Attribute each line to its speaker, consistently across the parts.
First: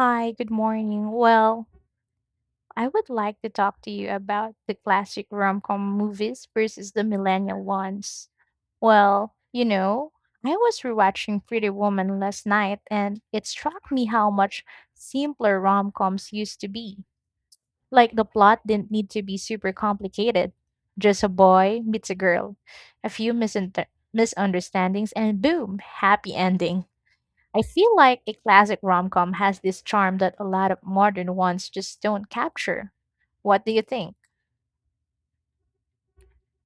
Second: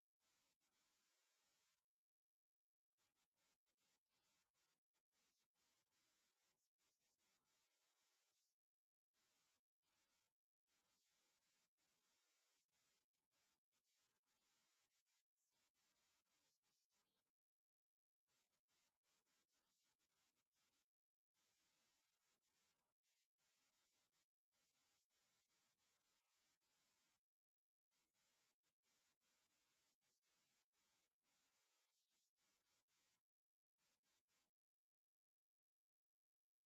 Speaker 1: Hi, good morning. I would like to talk to you about the classic rom-com movies versus the millennial ones. Well, you know, I was rewatching Pretty Woman last night and it struck me how much simpler rom-coms used to be. Like the plot didn't need to be super complicated. Just a boy meets a girl, a few misunter misunderstandings, and boom, happy ending. I feel like a classic rom com has this charm that a lot of modern ones just don't capture. What do you think?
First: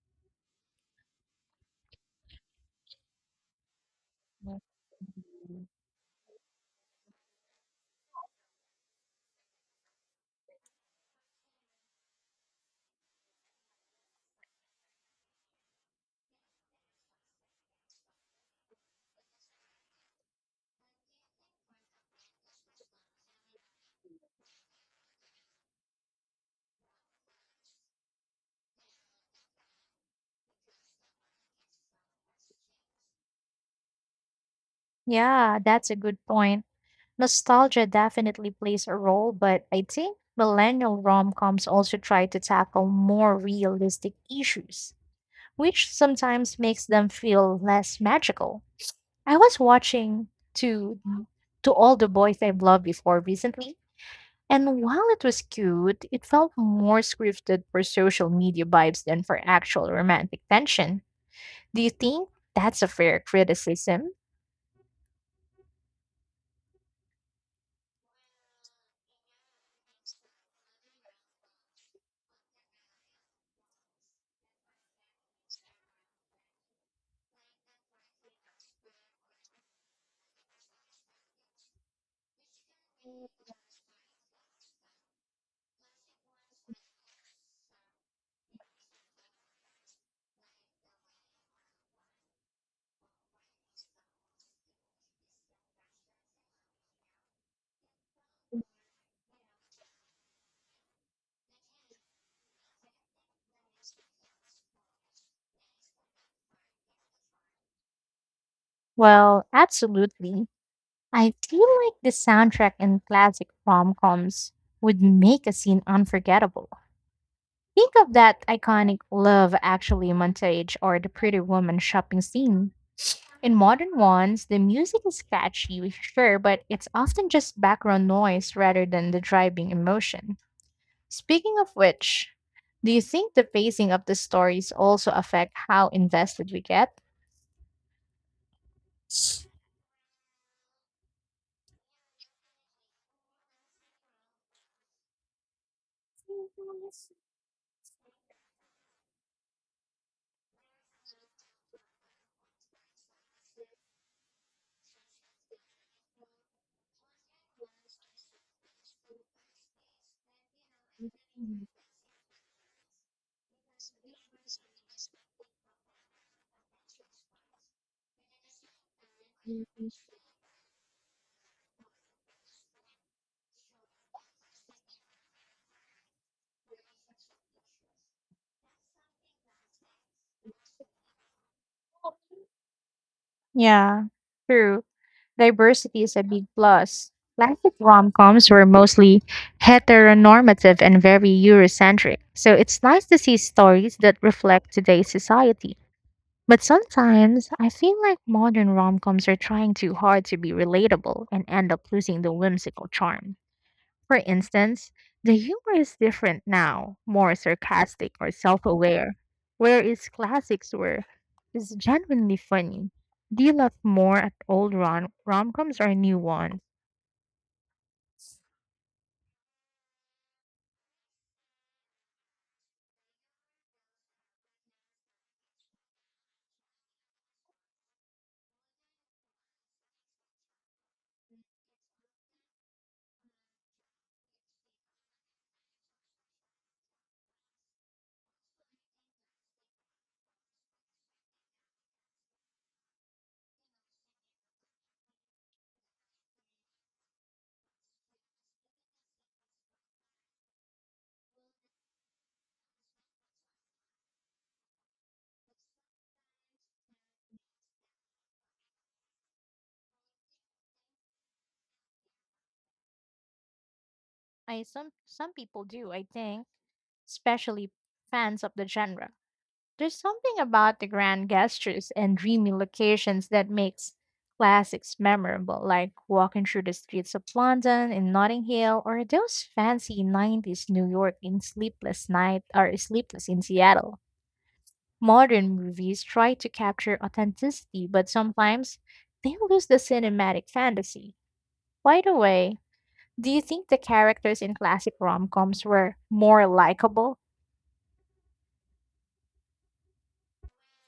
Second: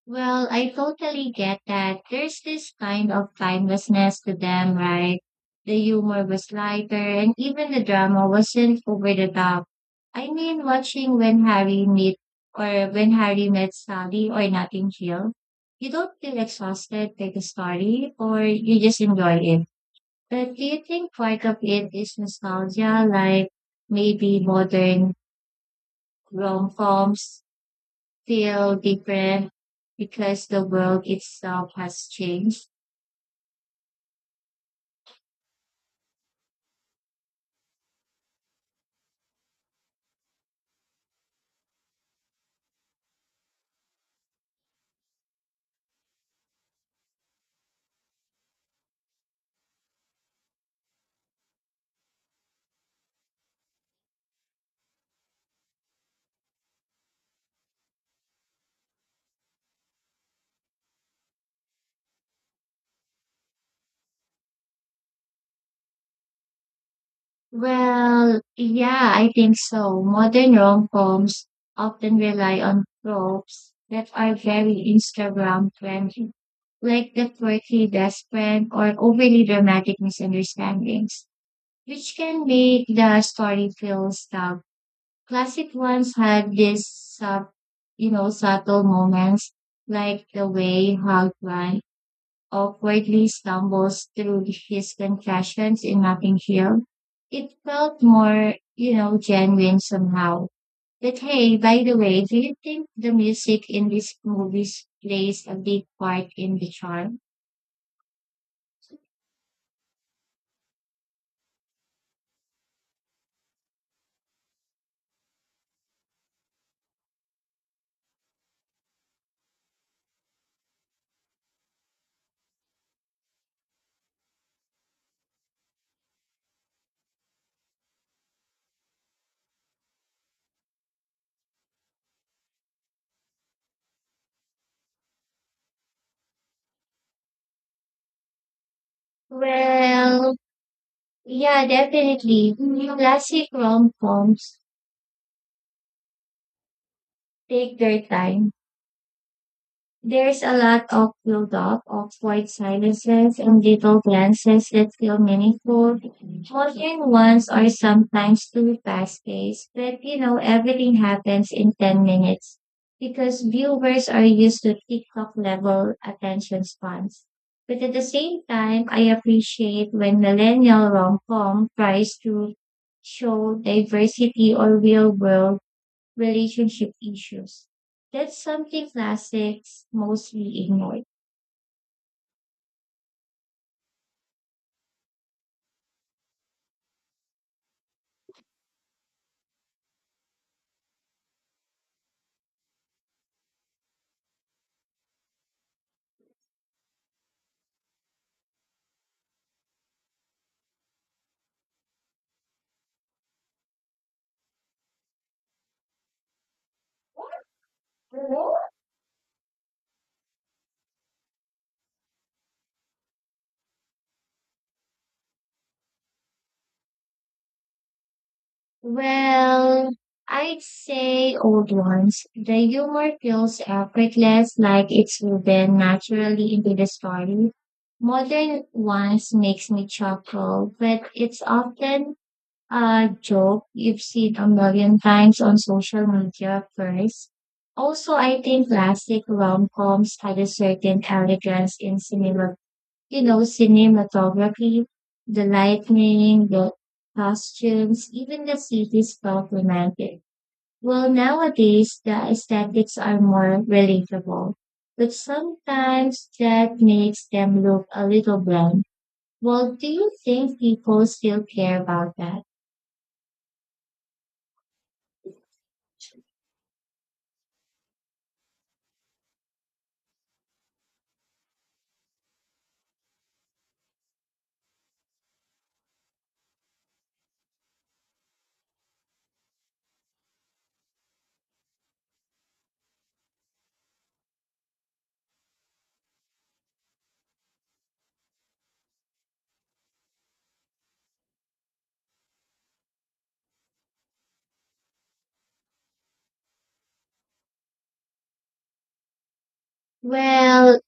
Speaker 2: Well, I totally get that. There's this kind of timelessness to
Speaker 1: Mm.
Speaker 2: them, right? The humor was lighter and even the drama wasn't over the top. I mean, watching when Harry met Sally or Notting Hill, you don't feel exhausted by the story or you just enjoy it. But do you think part of it is nostalgia, like maybe modern rom-coms feel different because the world itself has changed?
Speaker 1: Yeah, that's a good point. Nostalgia definitely plays a role, but I think millennial rom coms also try to tackle more realistic issues, which sometimes makes them feel less magical. I was watching to to all the boys I've loved before recently, and while it was cute, it felt more scripted for social media vibes than for actual romantic tension. Do you think that's a fair criticism?
Speaker 2: Well, yeah, I think so. Modern rom coms often rely on tropes that are very Instagram friendly, like the quirky best friend or overly dramatic misunderstandings, which can make the story feel stuck. Classic ones had these subtle moments, like the way Hog Run or quietly stumbles through his confessions in Nothing Hill. It felt more, genuine somehow. But hey, by the way, do you think the music in these movies plays a big part in the charm?
Speaker 1: Well, absolutely. I feel like the soundtrack in classic rom coms would make a scene unforgettable. Think of that iconic Love Actually montage or the Pretty Woman shopping scene. In modern ones, the music is catchy, sure, but it's often just background noise rather than the driving emotion. Speaking of which, do you think the pacing of the stories also affect how invested we get?
Speaker 2: Well, yeah, definitely. Classic rom-coms take their time. There's a lot of build-up, of quiet silences and little glances that feel meaningful. Modern ones are sometimes too fast-paced, but you know, everything happens in 10 minutes because viewers are used to TikTok-level attention spans. But at the same time, I appreciate when millennial rom-com tries to show diversity or real-world relationship issues. That's something classics mostly ignore.
Speaker 1: Yeah, true. Diversity is a big plus. Classic rom-coms were mostly heteronormative and very Eurocentric, so it's nice to see stories that reflect today's society. But sometimes I feel like modern rom-coms are trying too hard to be relatable and end up losing the whimsical charm. For instance, the humor is different now, more sarcastic or self-aware, whereas classics were is genuinely funny. Do you laugh more at old rom-coms or new ones?
Speaker 2: Well, I'd say old ones. The humor feels effortless, like it's woven naturally into the story. Modern ones makes me chuckle, but it's often a joke you've seen a million times on social media first. Also, I think classic rom-coms had a certain elegance in cinema. You know, cinematography, the lightning, the costumes, even the cities felt romantic. Well, nowadays, the aesthetics are more relatable, but sometimes that makes them look a little bland. Well, do you think people still care about that?
Speaker 1: I some people do, I think, especially fans of the genre. There's something about the grand gestures and dreamy locations that makes classics memorable, like walking through the streets of London in Notting Hill or those fancy 90s New York in Sleepless Night or Sleepless in Seattle. Modern movies try to capture authenticity, but sometimes they lose the cinematic fantasy. By the way, do you think the characters in classic rom-coms were more likable?
Speaker 2: Well,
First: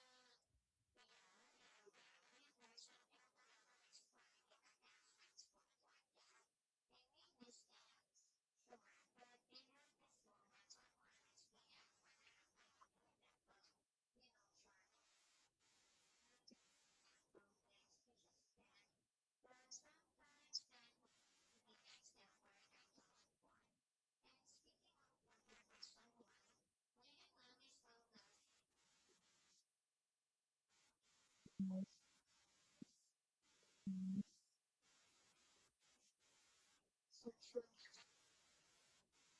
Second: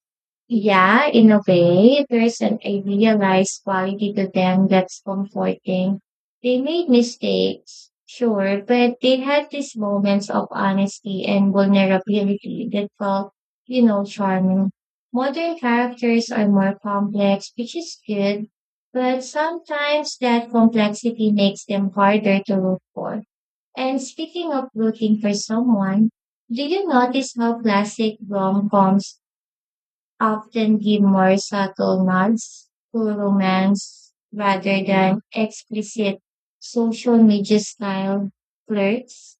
Speaker 2: yeah, in a way, there's an idealized quality to them that's comforting. They made mistakes, sure, but they had these moments of honesty and vulnerability that felt, charming. Modern characters are more complex, which is good, but sometimes that complexity makes them harder to look for. And speaking of looking for someone, do you notice how classic rom-coms often give more subtle nods to romance rather than explicit social media style flirts.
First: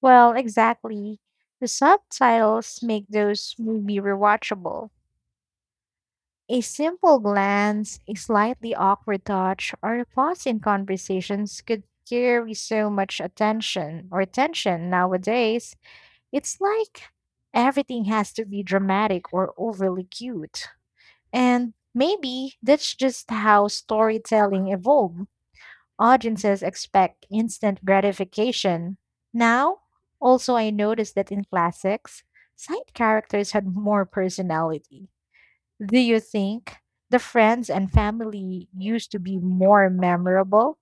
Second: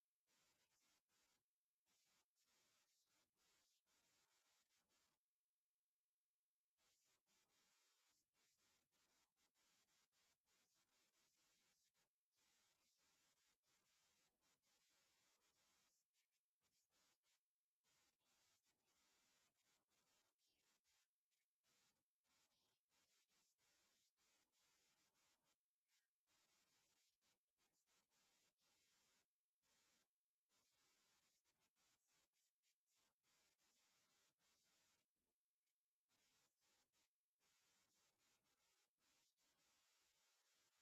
Speaker 1: Well, exactly. The subtitles make those movies rewatchable. A simple glance, a slightly awkward touch, or a pause in conversations could carry so much attention or tension nowadays. It's like everything has to be dramatic or overly cute. And maybe that's just how storytelling evolved. Audiences expect instant gratification. Now, also, I noticed that in classics, side characters had more personality. Do you think the friends and family used to be more memorable?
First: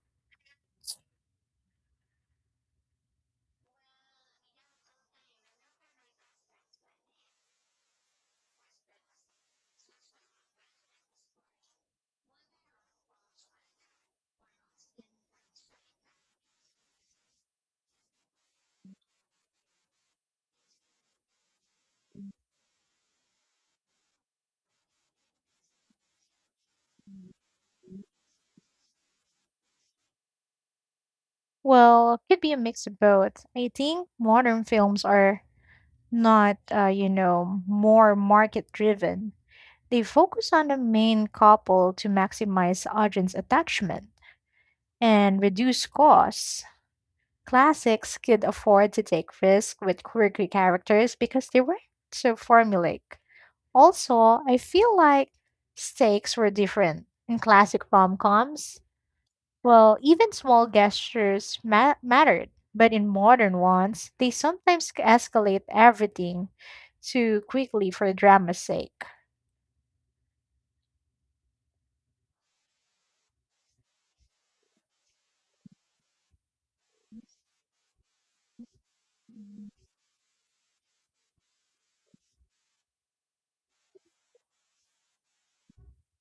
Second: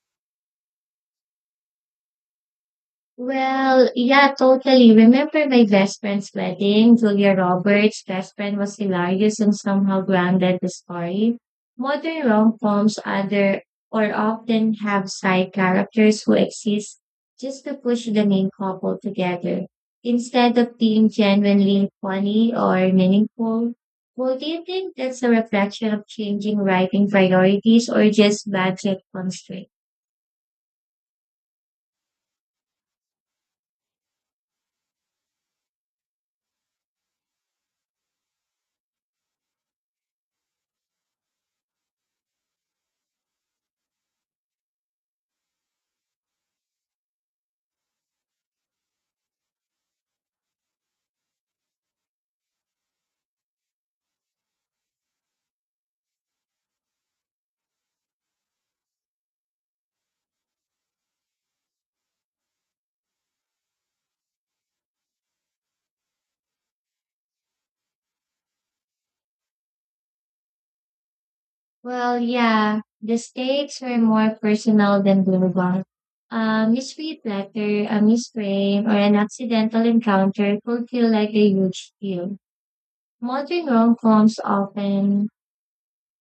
Speaker 2: Well, yeah, totally. Remember my best friend's wedding? Julia Roberts' best friend was hilarious and somehow grounded the story. Modern rom-coms other or often have side characters who exist just to push the main couple together. Instead of being genuinely funny or meaningful, well, do you think that's a reflection of changing writing priorities or just budget constraints?
Speaker 1: Well, could be a mix of both. I think modern films are not, more market driven. They focus on the main couple to maximize audience attachment and reduce costs. Classics could afford to take risks with quirky characters because they weren't so formulaic. Also, I feel like stakes were different. In classic rom-coms, well, even small gestures mattered, but in modern ones, they sometimes escalate everything too quickly for drama's sake.
Speaker 2: Well, yeah, the stakes were more personal than global. A misread letter, a misframe, or an accidental encounter could feel like a huge deal. Modern rom-coms often,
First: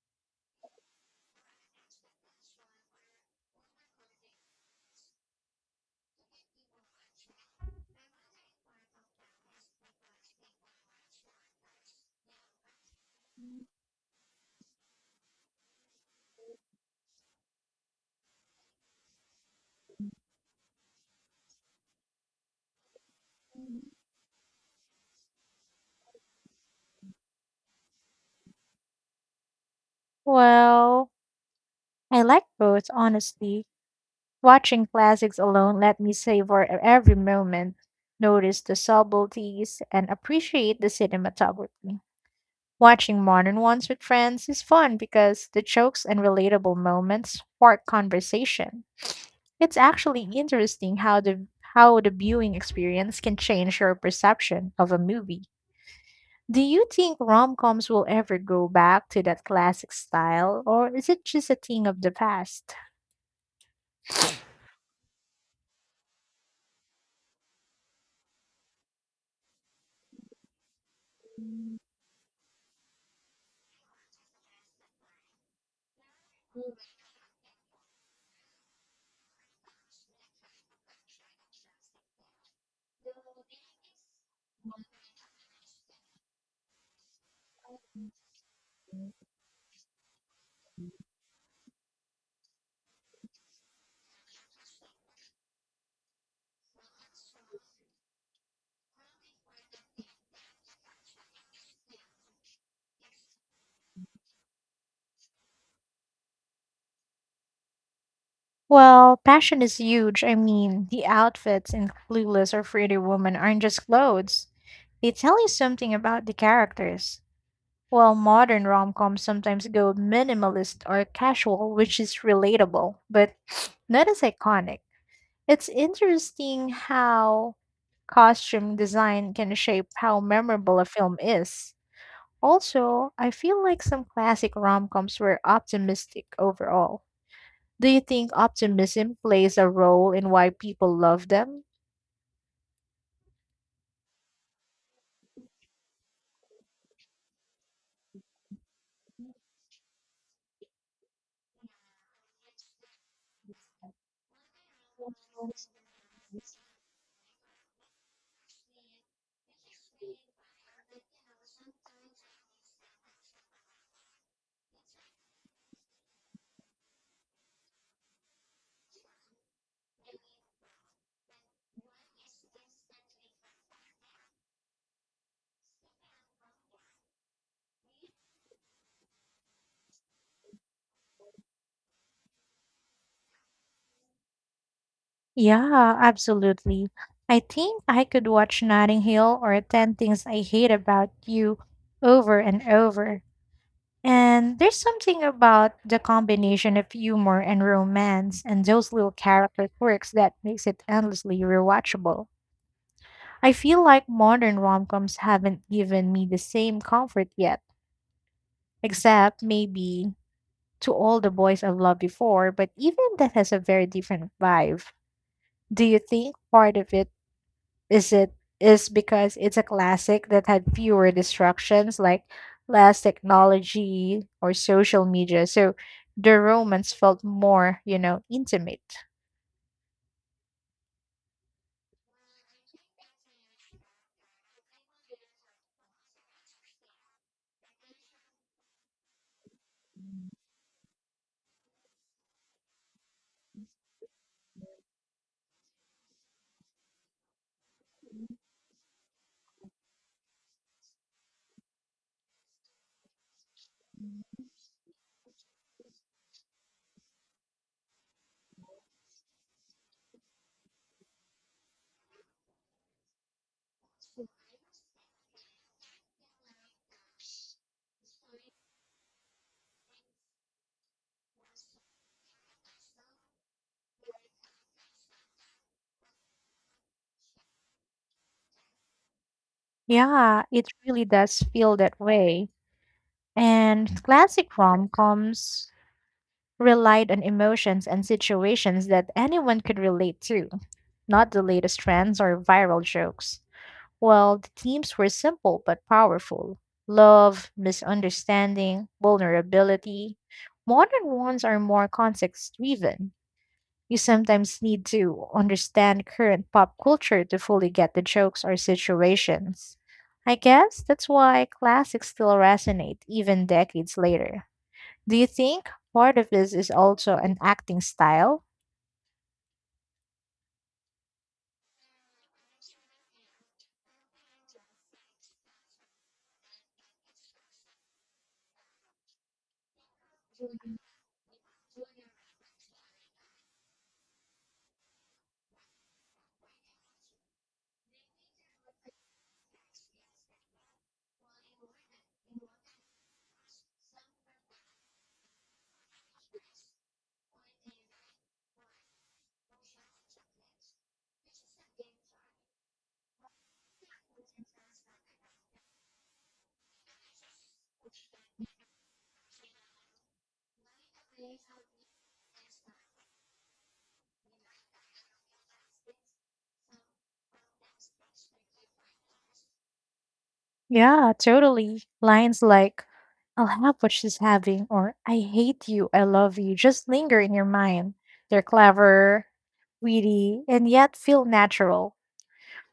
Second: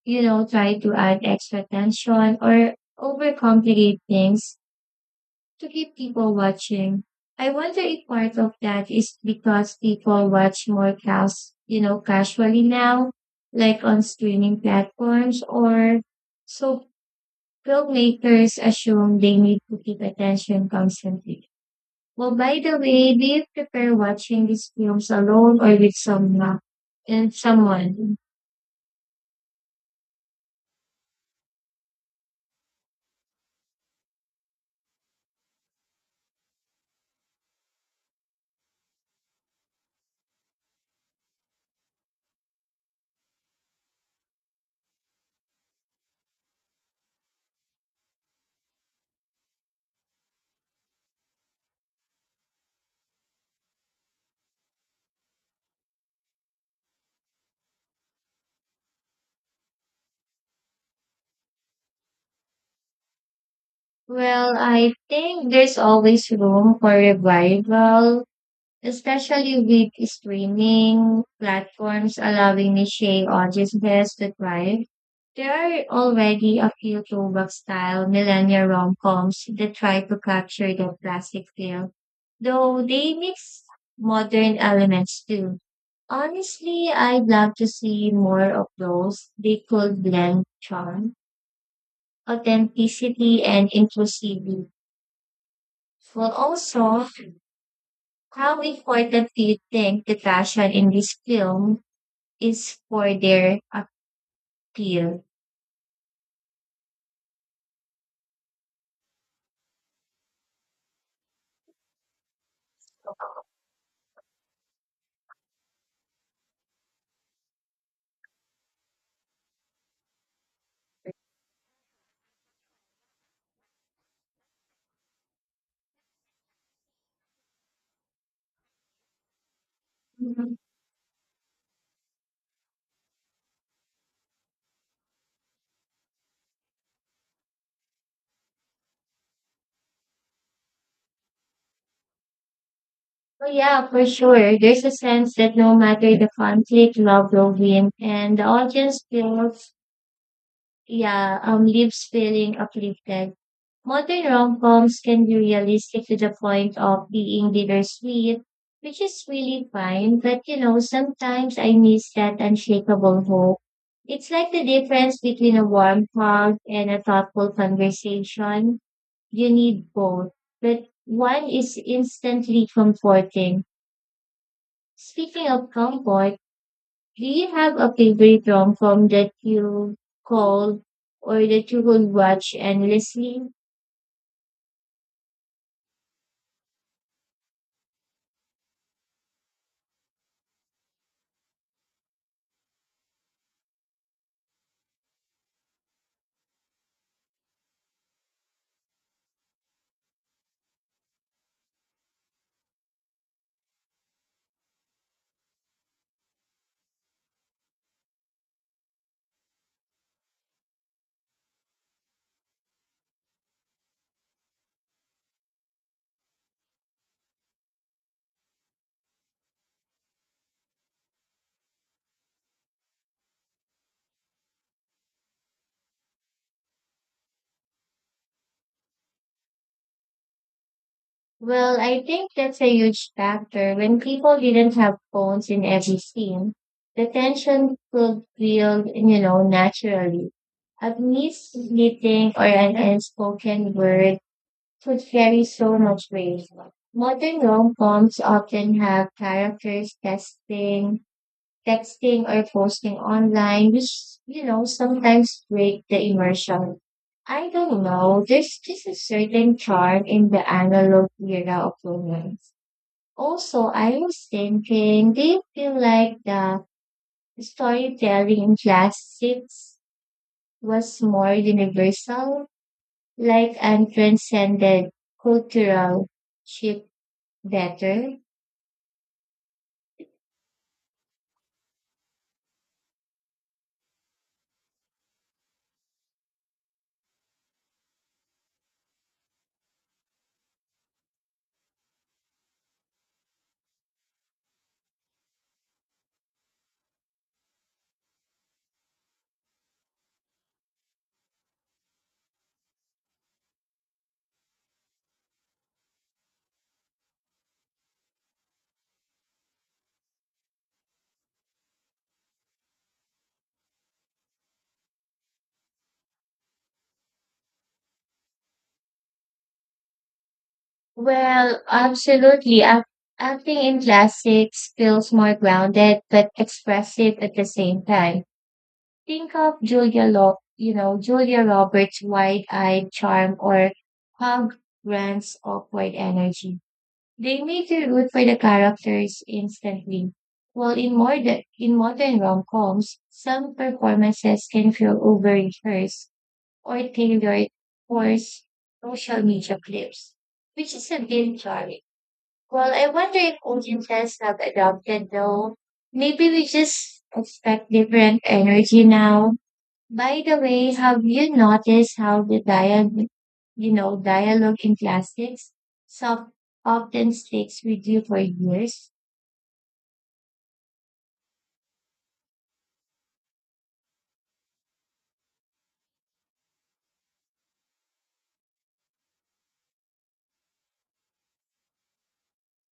Speaker 2: try to add extra tension or overcomplicate things to keep people watching. I wonder if part of that is because people watch more casually now, like on streaming platforms or so filmmakers assume they need to keep attention constantly. Well, by the way, do you prefer watching these films alone or with someone? And someone?
Speaker 1: Well, I like both, honestly. Watching classics alone let me savor every moment, notice the subtleties, and appreciate the cinematography. Watching modern ones with friends is fun because the jokes and relatable moments spark conversation. It's actually interesting how the viewing experience can change your perception of a movie. Do you think rom-coms will ever go back to that classic style, or is it just a thing of the past?
Speaker 2: Well, I think there's always room for revival, especially with streaming platforms allowing niche audiences to thrive. There are already a few throwback-style millennial rom-coms that try to capture the classic feel, though they mix modern elements too. Honestly, I'd love to see more of those. They could blend charm, authenticity, and inclusivity, while also how important do you think the fashion in this film is for their appeal?
Speaker 1: Well, passion is huge. I mean, the outfits in Clueless or Pretty Woman aren't just clothes. They tell you something about the characters. While modern rom-coms sometimes go minimalist or casual, which is relatable, but not as iconic. It's interesting how costume design can shape how
Speaker 2: Mhm.
Speaker 1: memorable a film is. Also, I feel like some classic rom-coms were optimistic overall. Do you think optimism plays a role in why people love them?
Speaker 2: Oh yeah, for sure. There's a sense that no matter the conflict, love will win, and the audience feels, yeah, leaves feeling uplifted. Modern rom-coms can be realistic to the point of being bittersweet, which is really fine. But you know, sometimes I miss that unshakable hope. It's like the difference between a warm hug and a thoughtful conversation. You need both, but one is instantly comforting. Speaking of comfort, do you have a favorite rom-com that you called or that you would watch endlessly?
Speaker 1: Yeah, absolutely. I think I could watch Notting Hill or 10 Things I Hate About You over and over. And there's something about the combination of humor and romance and those little character quirks that makes it endlessly rewatchable. I feel like modern rom-coms haven't given me the same comfort yet, except maybe to all the boys I've loved before, but even that has a very different vibe. Do you think part of it is it is because it's a classic that had fewer distractions like less technology or social media, so the romance felt more, intimate.
Speaker 2: Well, I think that's a huge factor. When people didn't have phones in every scene, the tension could build, you know, naturally. A missed meeting or an unspoken word could carry so much weight. Modern rom-coms often have characters testing texting or posting online, which, you know, sometimes break the immersion. I don't know, there's just a certain charm in the analog era of romance. Also, I was thinking, do you feel like the storytelling in classics was more universal, like and transcended cultural shift better?
Speaker 1: Yeah, it really does feel that way. And classic rom-coms relied on emotions and situations that anyone could relate to, not the latest trends or viral jokes. Well, the themes were simple but powerful love, misunderstanding, vulnerability. Modern ones are more context driven. You sometimes need to understand current pop culture to fully get the jokes or situations. I guess that's why classics still resonate even decades later. Do you think part of this is also an acting style?
Speaker 2: Well, absolutely. Acting in classics feels more grounded but expressive at the same time. Think of Julia Law, you know, Julia Roberts' wide-eyed charm or Hugh Grant's awkward energy. They make you root for the characters instantly. While in modern rom-coms, some performances can feel over-rehearsed or tailored for social media clips, which is a bit jarring. Well, I wonder if audiences have adopted though. Maybe we just expect different energy now. By the way, have you noticed how the dialogue in classics soft often sticks with you for years?
Speaker 1: Yeah, totally. Lines like, I'll have what she's having, or I hate you, I love you, just linger in your mind. They're clever, witty, and yet feel natural.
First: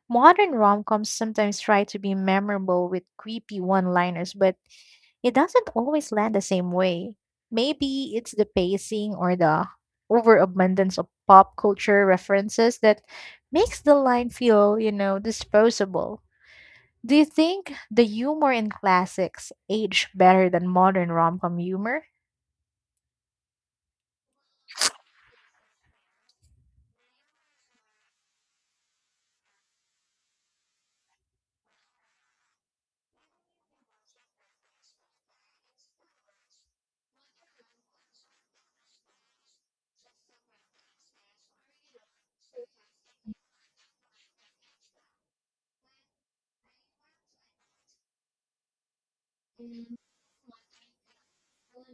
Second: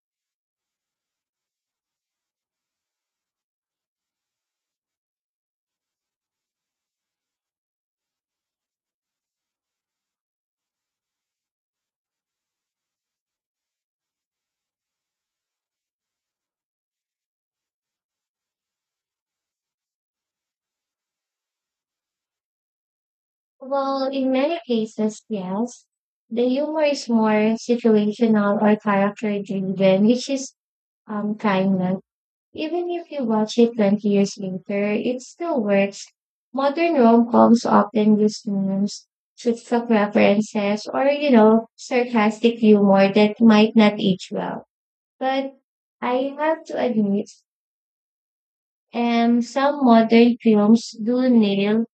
Speaker 1: Modern rom coms sometimes try to be memorable with creepy one liners, but it doesn't always land the same way. Maybe it's the pacing or the overabundance of pop culture references that makes the line feel, disposable. Do you think the humor in classics age better than modern rom com humor?
Speaker 2: Well, in many cases, yes. The humor is more situational or character driven, which is kind even if you watch it 20 years later, it still works. Modern rom-coms often use memes, TikTok references, or, you know, sarcastic humor that might not age well. But I have to admit, some modern films do nail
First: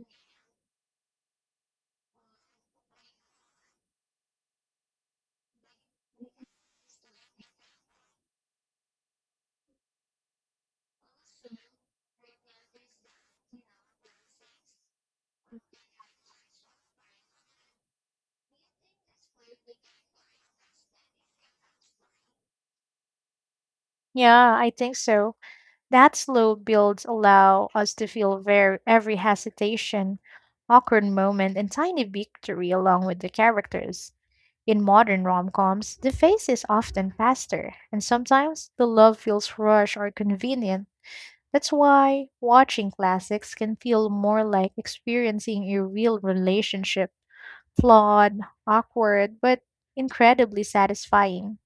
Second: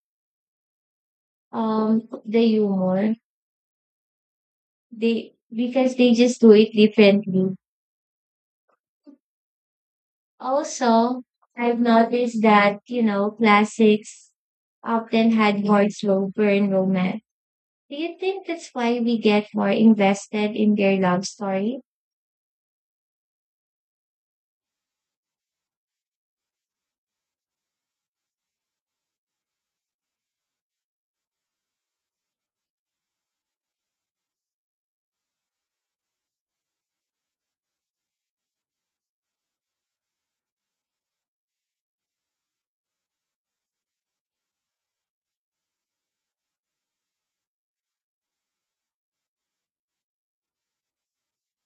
Speaker 2: the humor they because they just do it differently. Also, I've noticed that, you know, classics often had more slow burn romance. Do you think that's why we get more invested in their love story?
Speaker 1: Yeah, I think so. That slow builds allow us to feel very every hesitation, awkward moment, and tiny victory along with the characters. In modern rom-coms, the face is often faster, and sometimes the love feels rushed or convenient. That's why watching classics can feel more like experiencing a real relationship flawed, awkward, but incredibly satisfying.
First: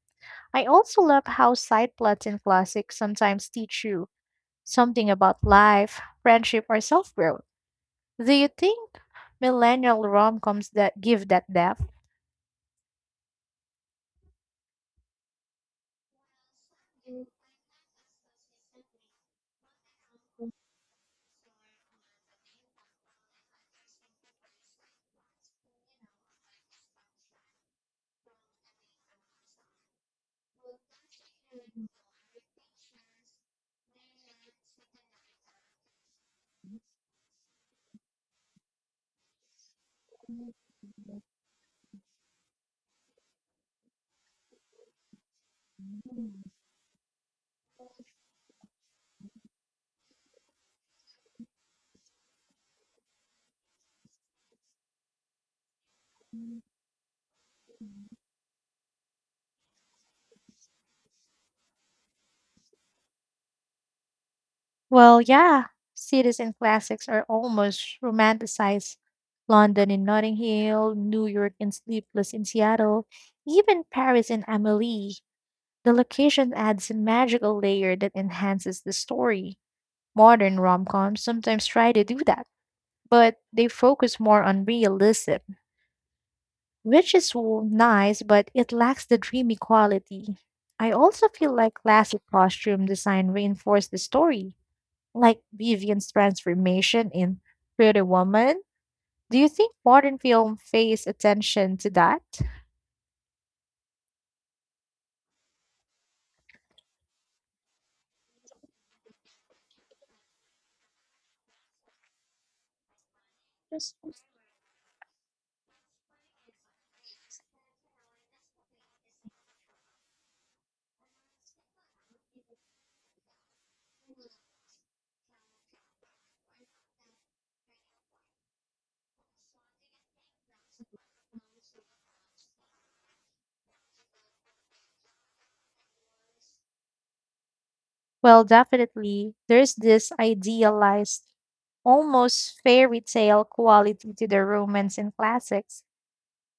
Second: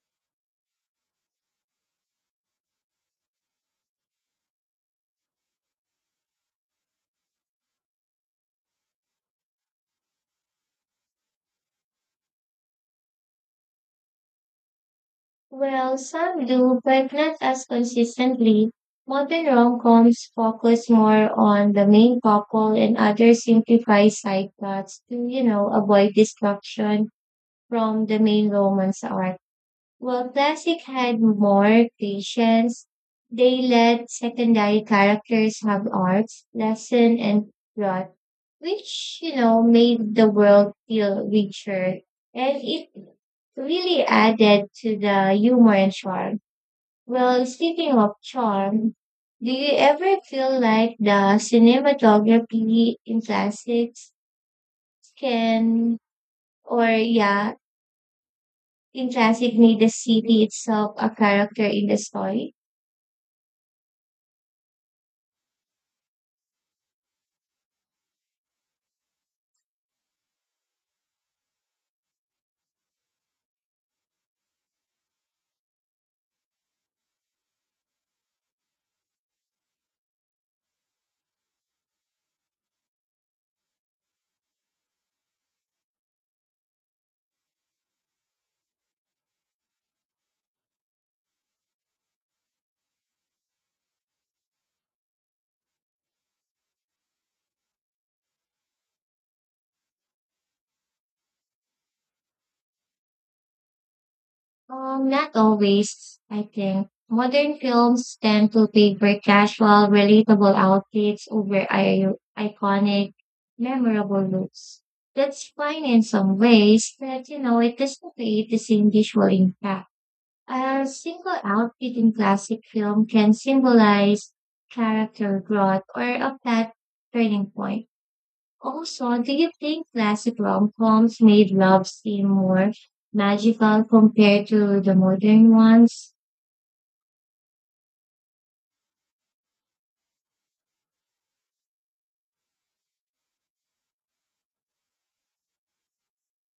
Speaker 1: I also love how side plots in classics sometimes teach you something about life, friendship, or self growth. Do you think millennial rom coms that give that depth?
Speaker 2: Well, some do, but not as consistently. Modern rom-coms focus more on the main couple and others simplify side plots to, you know, avoid distraction from the main romance arc. Well, classic had more patience. They let secondary characters have arcs, lesson, and plot, which you know made the world feel richer and it really added to the humor and charm. Well, speaking of charm, do you ever feel like the cinematography in classics can, or yeah, in classic made the city itself a character in the story?
Speaker 1: Well, yeah, cities and classics are almost romanticized. London in Notting Hill, New York in Sleepless in Seattle, even Paris in Amelie. The location adds a magical layer that enhances the story. Modern rom coms sometimes try to do that, but they focus more on realism, which is nice, but it lacks the dreamy quality. I also feel like classic costume design reinforced the story like Vivian's transformation in Pretty Woman. Do you think modern film pays attention to that?
Speaker 2: Not always, I think. Modern films tend to favor casual, relatable outfits over iconic, memorable looks. That's fine in some ways, but you know, it doesn't create the same visual impact. A single outfit in classic film can symbolize character growth or a plot turning point. Also, do you think classic rom-coms made love seem more magical compared to the modern ones?
Speaker 1: Well, definitely. There's this idealized, almost fairy tale quality to the romance in classics.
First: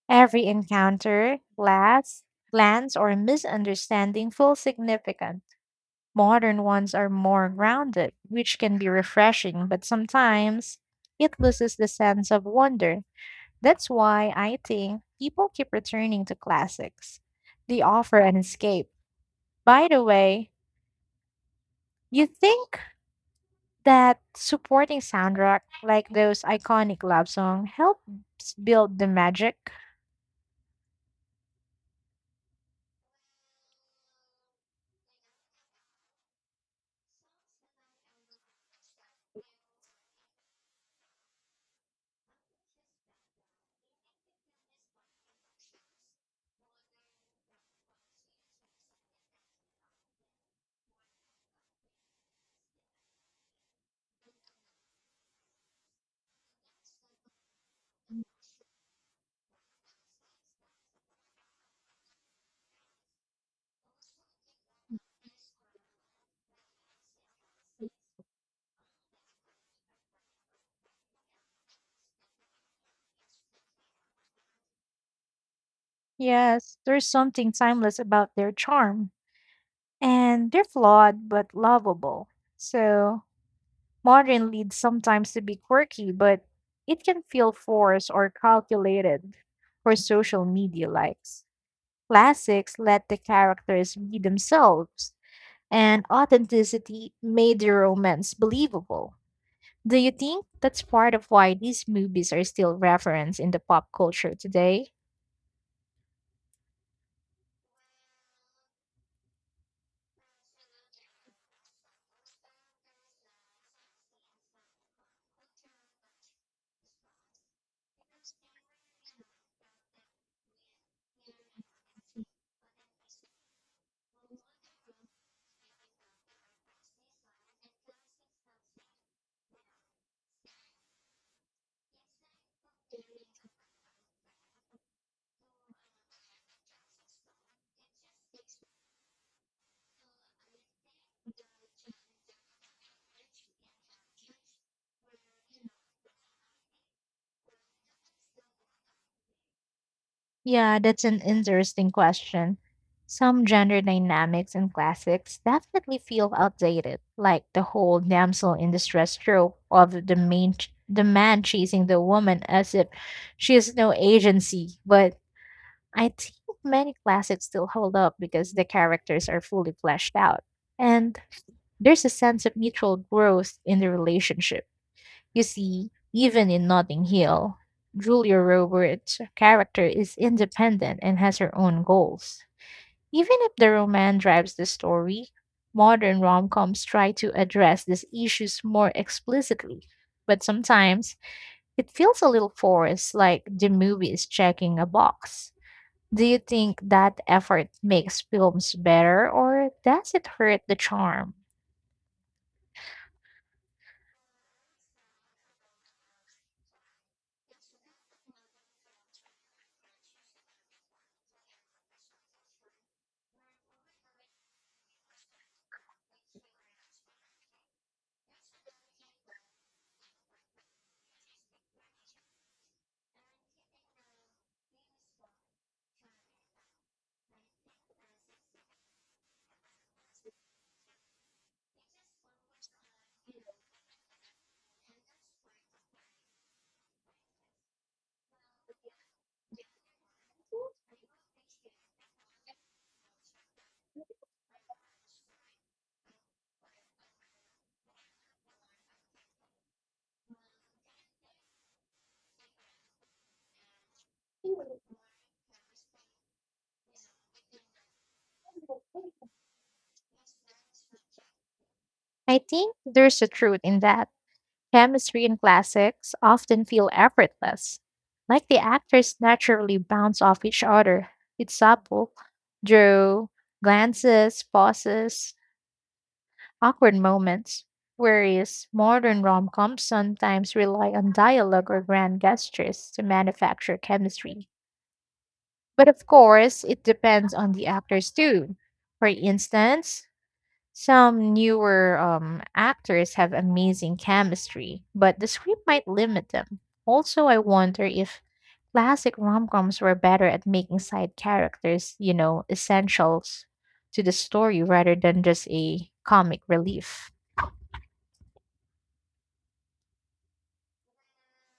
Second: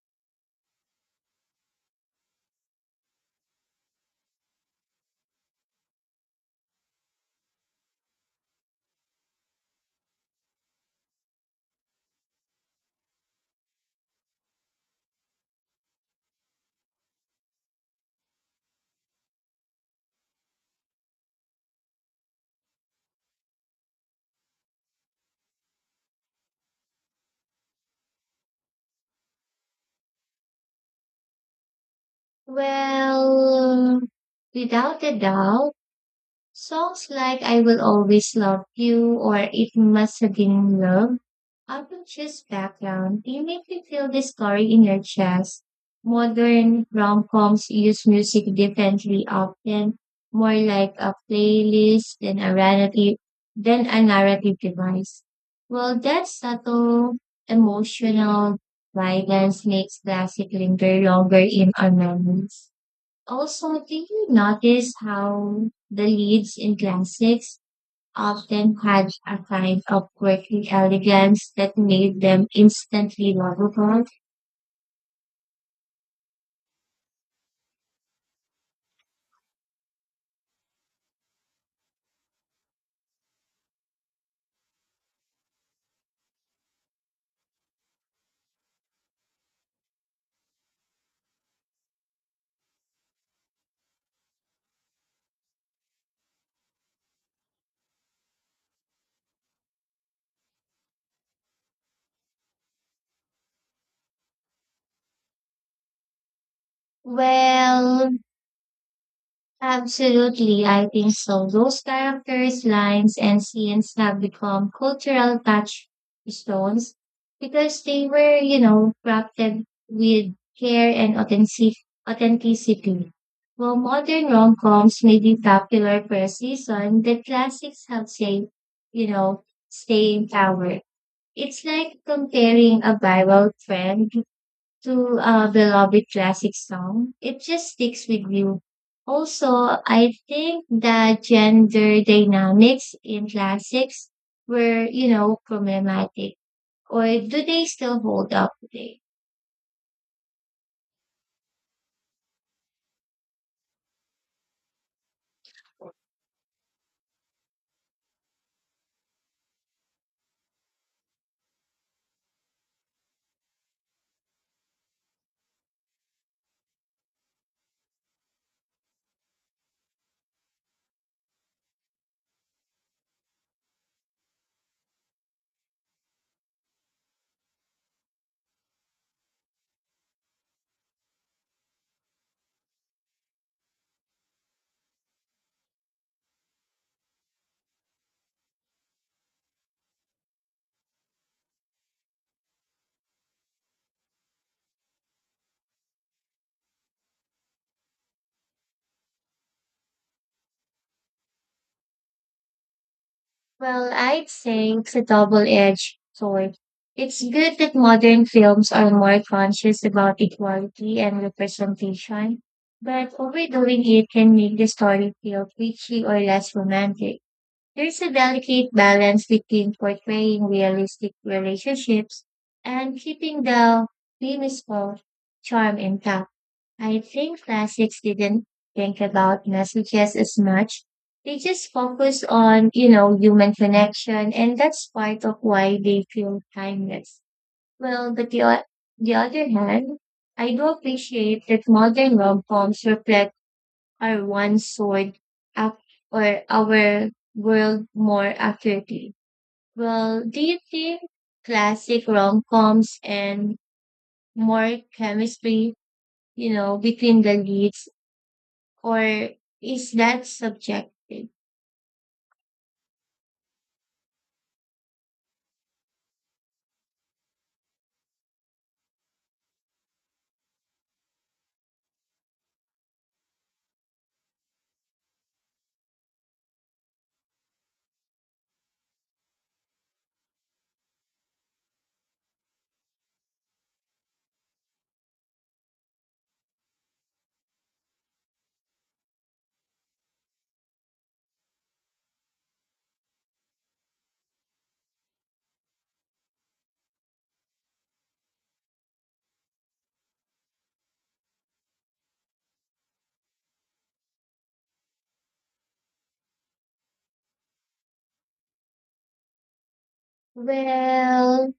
Speaker 1: Every encounter, glance, or misunderstanding feels significant. Modern ones are more grounded, which can be refreshing, but sometimes it loses the sense of wonder. That's why I think people keep returning to classics. They offer an escape. By the way, you think that supporting soundtrack like those iconic love songs helps build the magic?
Speaker 2: Well, without a doubt, songs like "I Will Always Love You" or "It Must Have Been Love" often choose background. They make me feel this story in your chest. Modern rom-coms use music differently often, more like a playlist than a narrative device. Well, that subtle emotional guidance makes classic linger longer in our memories. Also, did you notice how the leads in classics often had a kind of quirky elegance that made them instantly lovable?
Speaker 1: Yes, there's something timeless about their charm, and they're flawed but lovable. So, modern leads sometimes to be quirky, but it can feel forced or calculated for social media likes. Classics let the characters be themselves, and authenticity made the romance believable. Do you think that's part of why these movies are still referenced in the pop culture today?
Speaker 2: Well, absolutely, I think so. Those characters, lines, and scenes have become cultural touchstones because they were, you know, crafted with care and authenticity. While modern rom-coms may be popular for a season, the classics have stayed, you know, staying power. It's like comparing a viral trend to a beloved classic song, it just sticks with you. Also, I think that gender dynamics in classics were, you know, problematic. Or do they still hold up today?
Speaker 1: Yeah, that's an interesting question. Some gender dynamics in classics definitely feel outdated, like the whole damsel in distress trope of the main the man chasing the woman as if she has no agency. But I think many classics still hold up because the characters are fully fleshed out. And there's a sense of mutual growth in the relationship. You see, even in Notting Hill, Julia Roberts' character is independent and has her own goals. Even if the romance drives the story, modern rom-coms try to address these issues more explicitly. But sometimes it feels a little forced, like the movie is checking a box. Do you think that effort makes films better, or does it hurt the charm?
Speaker 2: Well, I'd say it's a double-edged sword. It's good that modern films are more conscious about equality and representation, but overdoing it can make the story feel preachy or less romantic. There's a delicate balance between portraying realistic relationships and keeping the whimsical charm intact. I think classics didn't think about messages as much. They just focus on, you know, human connection, and that's part of why they feel timeless. Well, but the, o- the other hand, I do appreciate that modern rom-coms reflect are one sort up or our world more accurately? Well, do you think classic rom-coms and more chemistry, you know, between the leads, or is that subjective?
Speaker 1: I think there's a truth in that. Chemistry in classics often feel effortless, like the actors naturally bounce off each other. It's supple, drew, glances, pauses, awkward moments. Whereas modern rom coms sometimes rely on dialogue or grand gestures to manufacture chemistry. But of course, it depends on the actors too. For instance, some newer actors have amazing chemistry, but the script might limit them. Also, I wonder if classic rom coms were better at making side characters, essentials to the story rather than just a comic relief.
Speaker 2: Well,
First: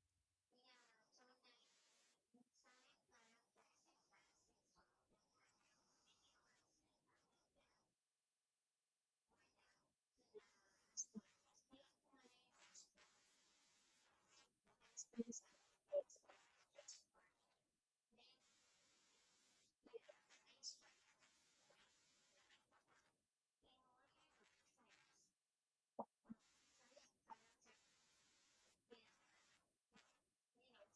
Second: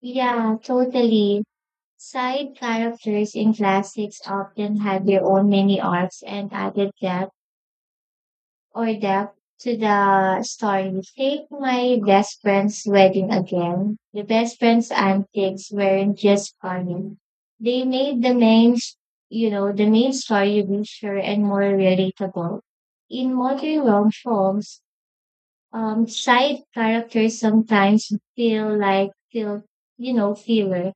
Speaker 2: yeah, totally. Side characters in classics often had their own mini arcs and added depth to the story. Take my best friend's wedding again. The best friend's antics weren't just funny. They made the main, the main story richer and more relatable. In modern long forms, side characters sometimes feel like filler.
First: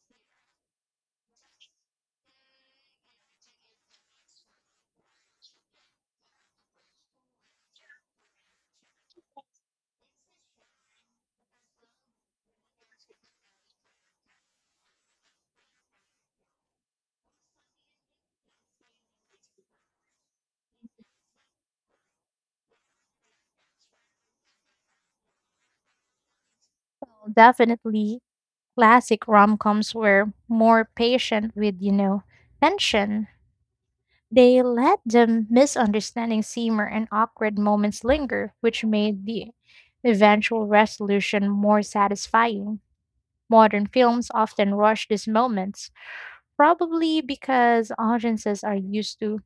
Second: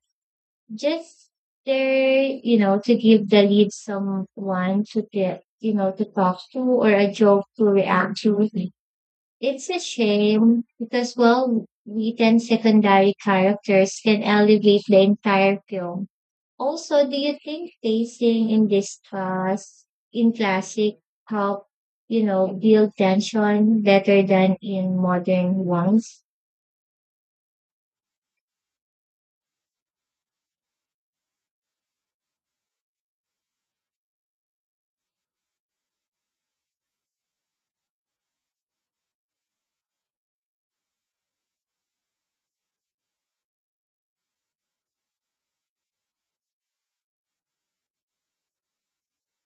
Speaker 2: Just there, you know, to give the lead someone to get, you know, to talk to or a joke to react to. It's a shame because well written secondary characters can elevate the entire film. Also, do you think pacing in classic help, you know, build tension better than in modern ones?
Speaker 1: Definitely, classic rom coms were more patient with, tension. They let the misunderstanding simmer and awkward moments linger, which made the eventual resolution more satisfying. Modern films often rush these moments, probably because audiences are used to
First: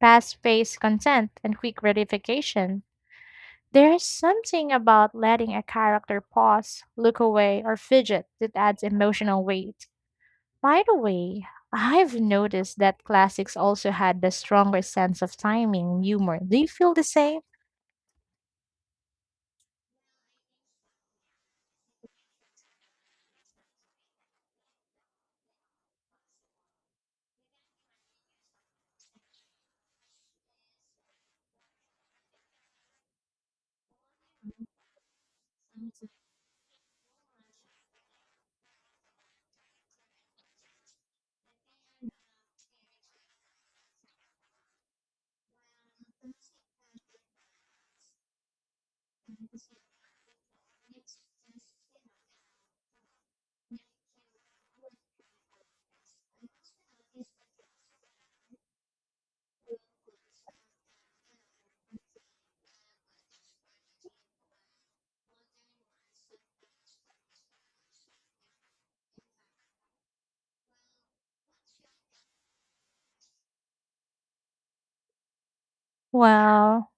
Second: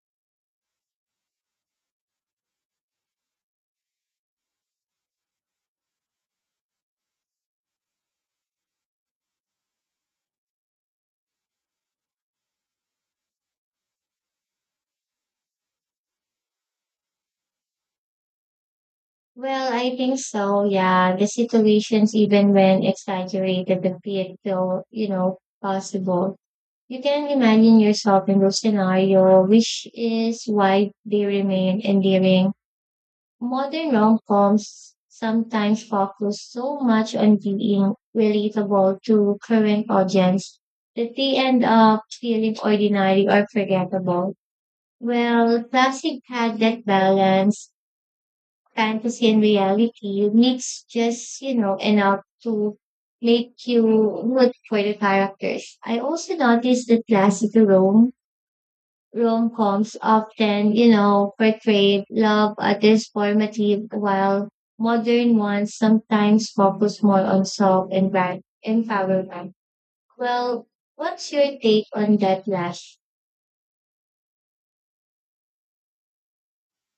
Speaker 1: fast paced content and quick gratification. There's something about letting a character pause, look away, or fidget that adds emotional weight. By the way, I've noticed that classics also had the stronger sense of timing and humor. Do you feel the same?
Speaker 2: Well, I think so, yeah. The situations even when exaggerated a bit feel, you know, possible. You can imagine yourself in those scenario, which is why they remain endearing. Modern rom-coms sometimes focus so much on being relatable to current audience that they end up feeling ordinary or forgettable. Well, classic had that balance, fantasy and reality mixed just, you know, enough to make you root for the characters. I also noticed that classical Rome rom coms often, you know, portray love as transformative, while modern ones sometimes focus more on self and brand empowerment. Well, what's your take on that last?
Speaker 1: Well,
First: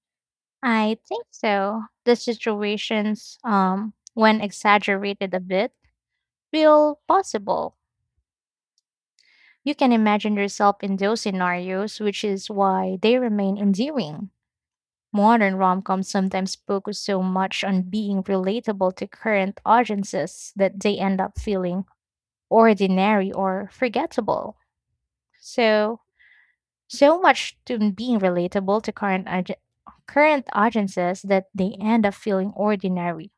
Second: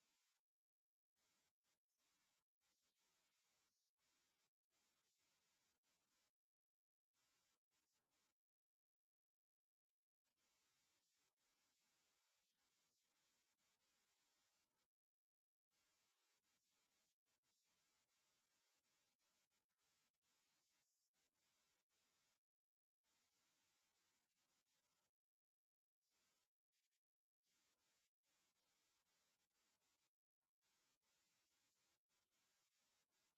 Speaker 1: I think so. The situations, when exaggerated a bit, feel possible. You can imagine yourself in those scenarios, which is why they remain endearing. Modern rom coms sometimes focus so much on being relatable to current audiences that they end up feeling ordinary or forgettable. So, so much to being relatable to current audiences that they end up feeling ordinary.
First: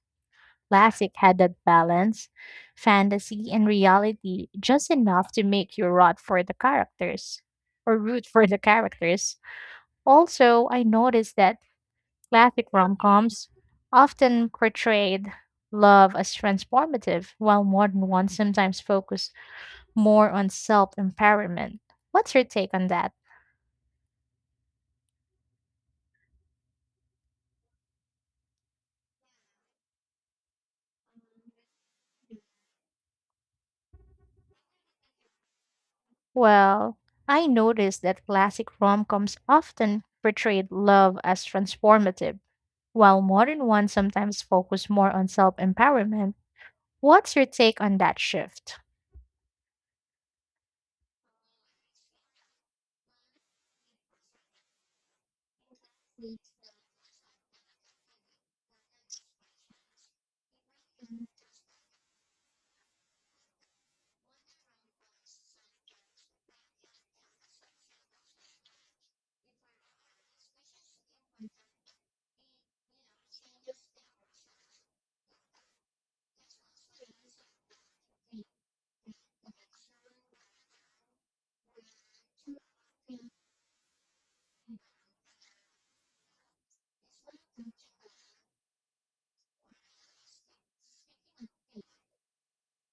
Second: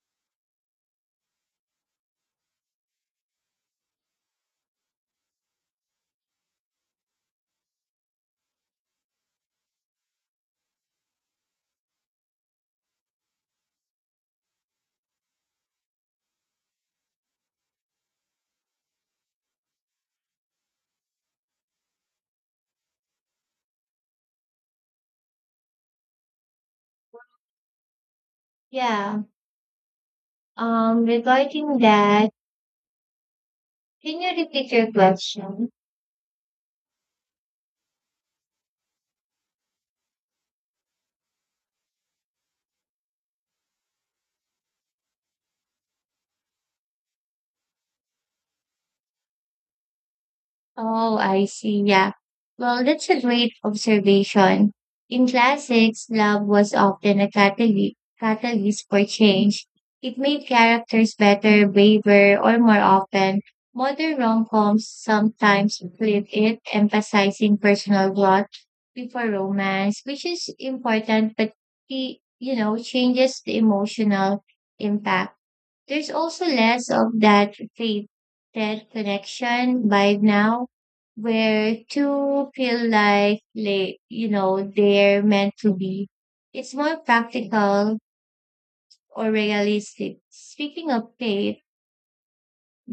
Speaker 1: Classic had that balance, fantasy and reality, just enough to make you rot for the characters or root for the characters. Also, I noticed that classic rom-coms often portrayed love as transformative, while modern ones sometimes focus more on self-empowerment. What's your take on that?
Speaker 2: Yeah. Regarding that, can you repeat your question?
Speaker 1: Well, I noticed that classic rom-coms often portrayed love as transformative, while modern ones sometimes focus more on self-empowerment. What's your take on that shift?
Speaker 2: Oh, I see. Yeah. Well, that's a great observation. In classics, love was often a catalyst for change. It made characters better, braver, or more often. Modern rom-coms sometimes flip it, emphasizing personal growth before romance, which is important, but the, you know, changes the emotional impact. There's also less of that faded connection by now where two feel like you know they're meant to be. It's more practical or realistic. Speaking of fate,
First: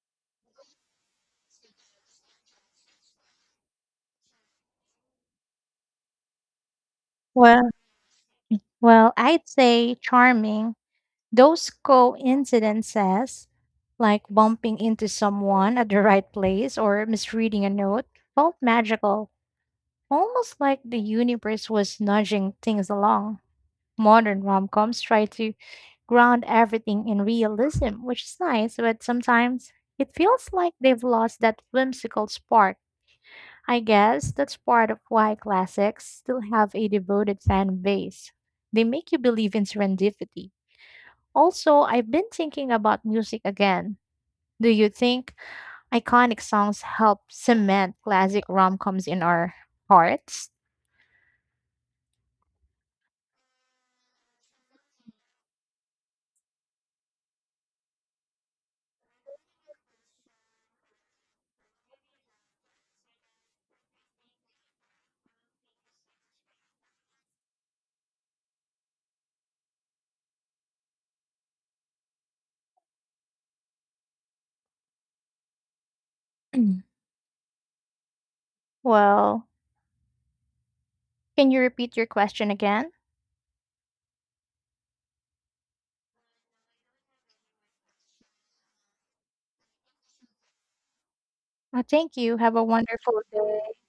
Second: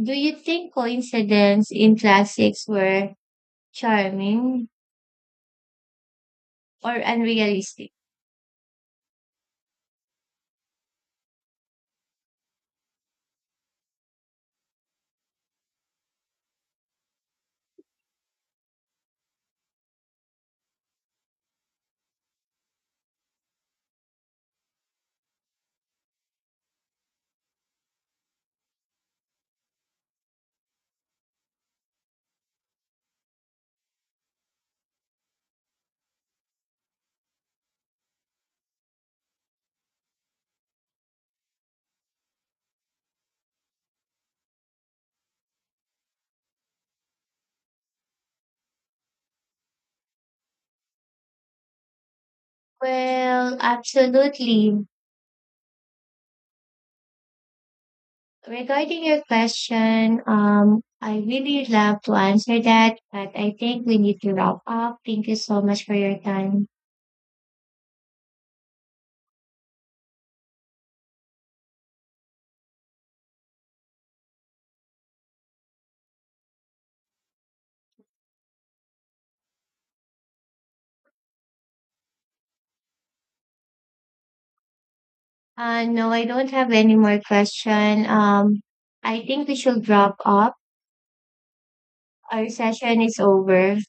Speaker 2: do you think coincidence in classics were charming or
Speaker 1: Well,
Speaker 2: unrealistic?
Speaker 1: Well, I'd say charming. Those coincidences, like bumping into someone at the right place or misreading a note, felt magical, almost like the universe was nudging things along. Modern rom coms try to ground everything in realism, which is nice, but sometimes it feels like they've lost that whimsical spark. I guess that's part of why classics still have a devoted fan base. They make you believe in serendipity. Also, I've been thinking about music again. Do you think iconic songs help cement classic rom coms in our hearts?
Speaker 2: Well, absolutely. Regarding your question, I really love to answer that, but I think we need to wrap up. Thank you so much for your time.
Speaker 1: Well, can you repeat your question again?
Speaker 2: No, I don't have any more question. I think we should wrap up.
Speaker 1: Thank you.
Speaker 2: Our
Speaker 1: Have a
Speaker 2: session is
Speaker 1: wonderful day.
Speaker 2: over.